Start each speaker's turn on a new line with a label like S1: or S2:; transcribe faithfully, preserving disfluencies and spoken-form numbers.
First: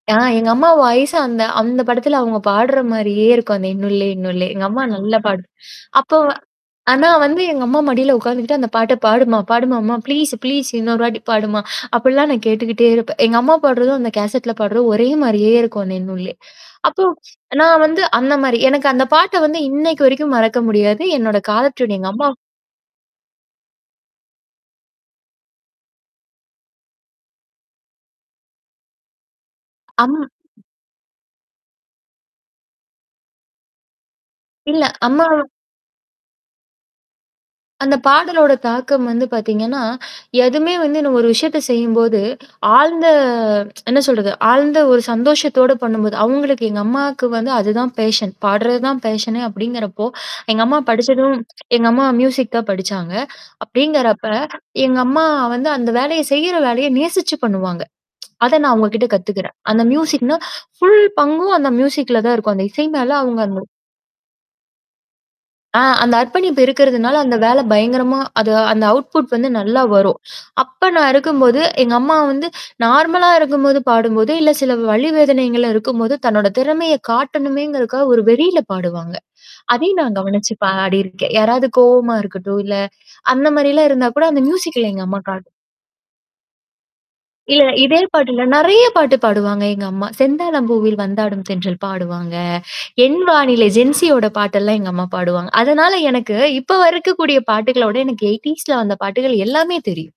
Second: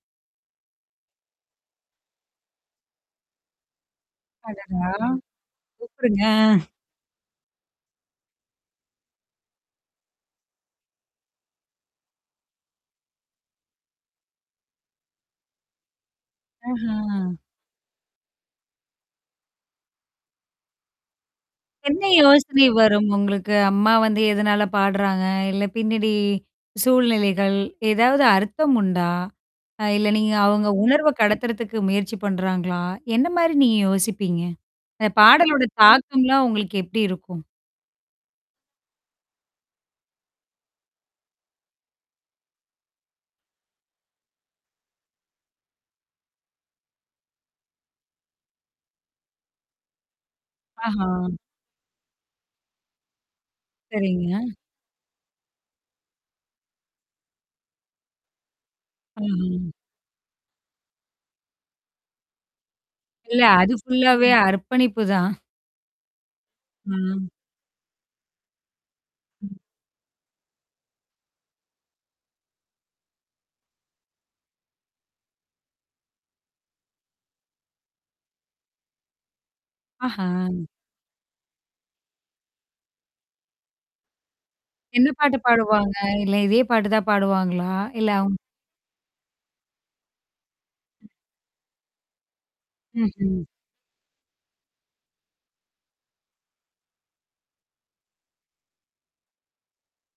S1: ஆ எங்க அம்மா வாயசா அந்த அந்த படத்துல அவங்க பாடுற மாரியே இருக்கும். அந்த "இன்னொல்லே, இன்னுல்ல" எங்க அம்மா
S2: அடடா!
S1: நல்ல பாடு அப்போ
S2: கூப்புடுங்க.
S1: வ ஆனா வந்து எங்க அம்மா மடியில உட்கார்ந்துக்கிட்டு அந்த பாட்ட பாடுமா பாடும்மா ப்ளீஸ் ப்ளீஸ் இன்னொரு வாட்டி பாடுமா அப்படிலாம் நான் கேட்டுக்கிட்டே இருப்பேன். எங்க அம்மா பாடுறதும், அந்த கேசட்ல பாடுறதும் ஒரே மாரியே இருக்கும் அந்த என்னுல்லே. அப்போ
S2: அஹம்.
S1: நான் வந்து அந்த மாரி எனக்கு அந்த பாட்ட வந்து இன்னைக்கு வரைக்கும் மறக்க முடியாது. என்னோட காலர்டியூன்
S2: என்ன
S1: எங்க அம்மா
S2: யோசனை வரும். உங்களுக்கு அம்மா வந்து எதனால பாடுறாங்க? இல்ல பின்னாடி சூழ்நிலைகள். ஏதாவது அர்த்தம் உண்டா? அ இல்ல
S1: ஆமா.
S2: நீங்க அவங்க உணர்வ கடத்துறதுக்கு முயற்சி பண்றாங்களா? என்ன மாரி நீங்க யோசிப்பீங்க?
S1: இல்ல.
S2: அந்த
S1: அம்மா
S2: பாடலோட தாக்கம்லாம் உங்களுக்கு எப்படி இருக்கும்?
S1: அந்த பாடலோட தாக்கம் வந்து பார்த்தீங்கன்னா, எதுவுமே வந்து இன்னும் ஒரு விஷயத்த செய்யும்போது ஆழ்ந்த என்ன சொல்றது, ஆழ்ந்த ஒரு சந்தோஷத்தோடு பண்ணும்போது அவங்களுக்கு எங்க அம்மாக்கு வந்து அதுதான் ஃபேஷன். பாடுறது தான் ஃபேஷனே அப்படிங்கிறப்போ, எங்க அம்மா
S2: ஆஹா.
S1: படிச்சதும் எங்க அம்மா மியூசிக் தான் படிச்சாங்க. அப்படிங்கிறப்ப,
S2: சரிங்க.
S1: எங்க அம்மா வந்து அந்த வேலைய செய்யற வேலைய நேசிச்சு பண்ணுவாங்க. அத நான் அவங்க கிட்ட கத்துக்கிறேன்.
S2: ம்ஹ்ம்.
S1: அந்த மியூசிக்னா ஃபுல் பங்கும் அந்த மியூசிக்ல தான் இருக்கும். அந்த இசை மேல
S2: இல்ல.
S1: அவுங்க அந்த
S2: அது ஃபுல்லாவே அர்ப்பணிப்பு தான்.
S1: ஆ அந்த அர்ப்பணிப்பு இருக்கிறதுனால
S2: ம்.
S1: அந்த வேல பயங்கரமா அது அந்த அவுட்புட் வந்து
S2: ம்.
S1: நல்லா வரும். அப்ப நான் இருக்கும்போது, எங்க அம்மா வந்து நார்மலா இருக்கும்போது பாடும்போது, இல்ல சில வலி வேதனைகள்ல இருக்கும்போது, தன்னோட திறமைய காட்டணுமேங்கிறதுக்காக ஒரு வெறியில பாடுவாங்க. அதையும் நான்
S2: ஆஹா.
S1: கவனிச்சு
S2: ம்.
S1: பாடியிருக்கேன். யாராவது கோவமா இருக்கட்டும், இல்ல அந்த மாரிலாம் இருந்தா கூட அந்த மியூசிக்ல எங்க
S2: என்ன
S1: அம்மா
S2: பாட்டு
S1: காட்டு
S2: பாடுவாங்க? இல்ல இதே பாட்டு தான்
S1: இல்ல
S2: பாடுவாங்களா?
S1: இதே
S2: இல்ல
S1: பாட்டு
S2: அவுங்
S1: இல்ல நெறைய பாட்டு பாடுவாங்க எங்க அம்மா. "செந்தாழம் பூவில் வந்தாடும் தென்றல்" பாடுவாங்க. என்
S2: ம்ஹ்ம்.
S1: வானிலை ஜென்சியோட பாட்டெல்லாம் எங்க அம்மா பாடுவாங்க. அதனால எனக்கு இப்ப வரைக்கக்கூடிய பாட்டுகளோட எனக்கு எய்ட்டீஸ்ல வந்த பாட்டுகள் எல்லாமே தெரியும்.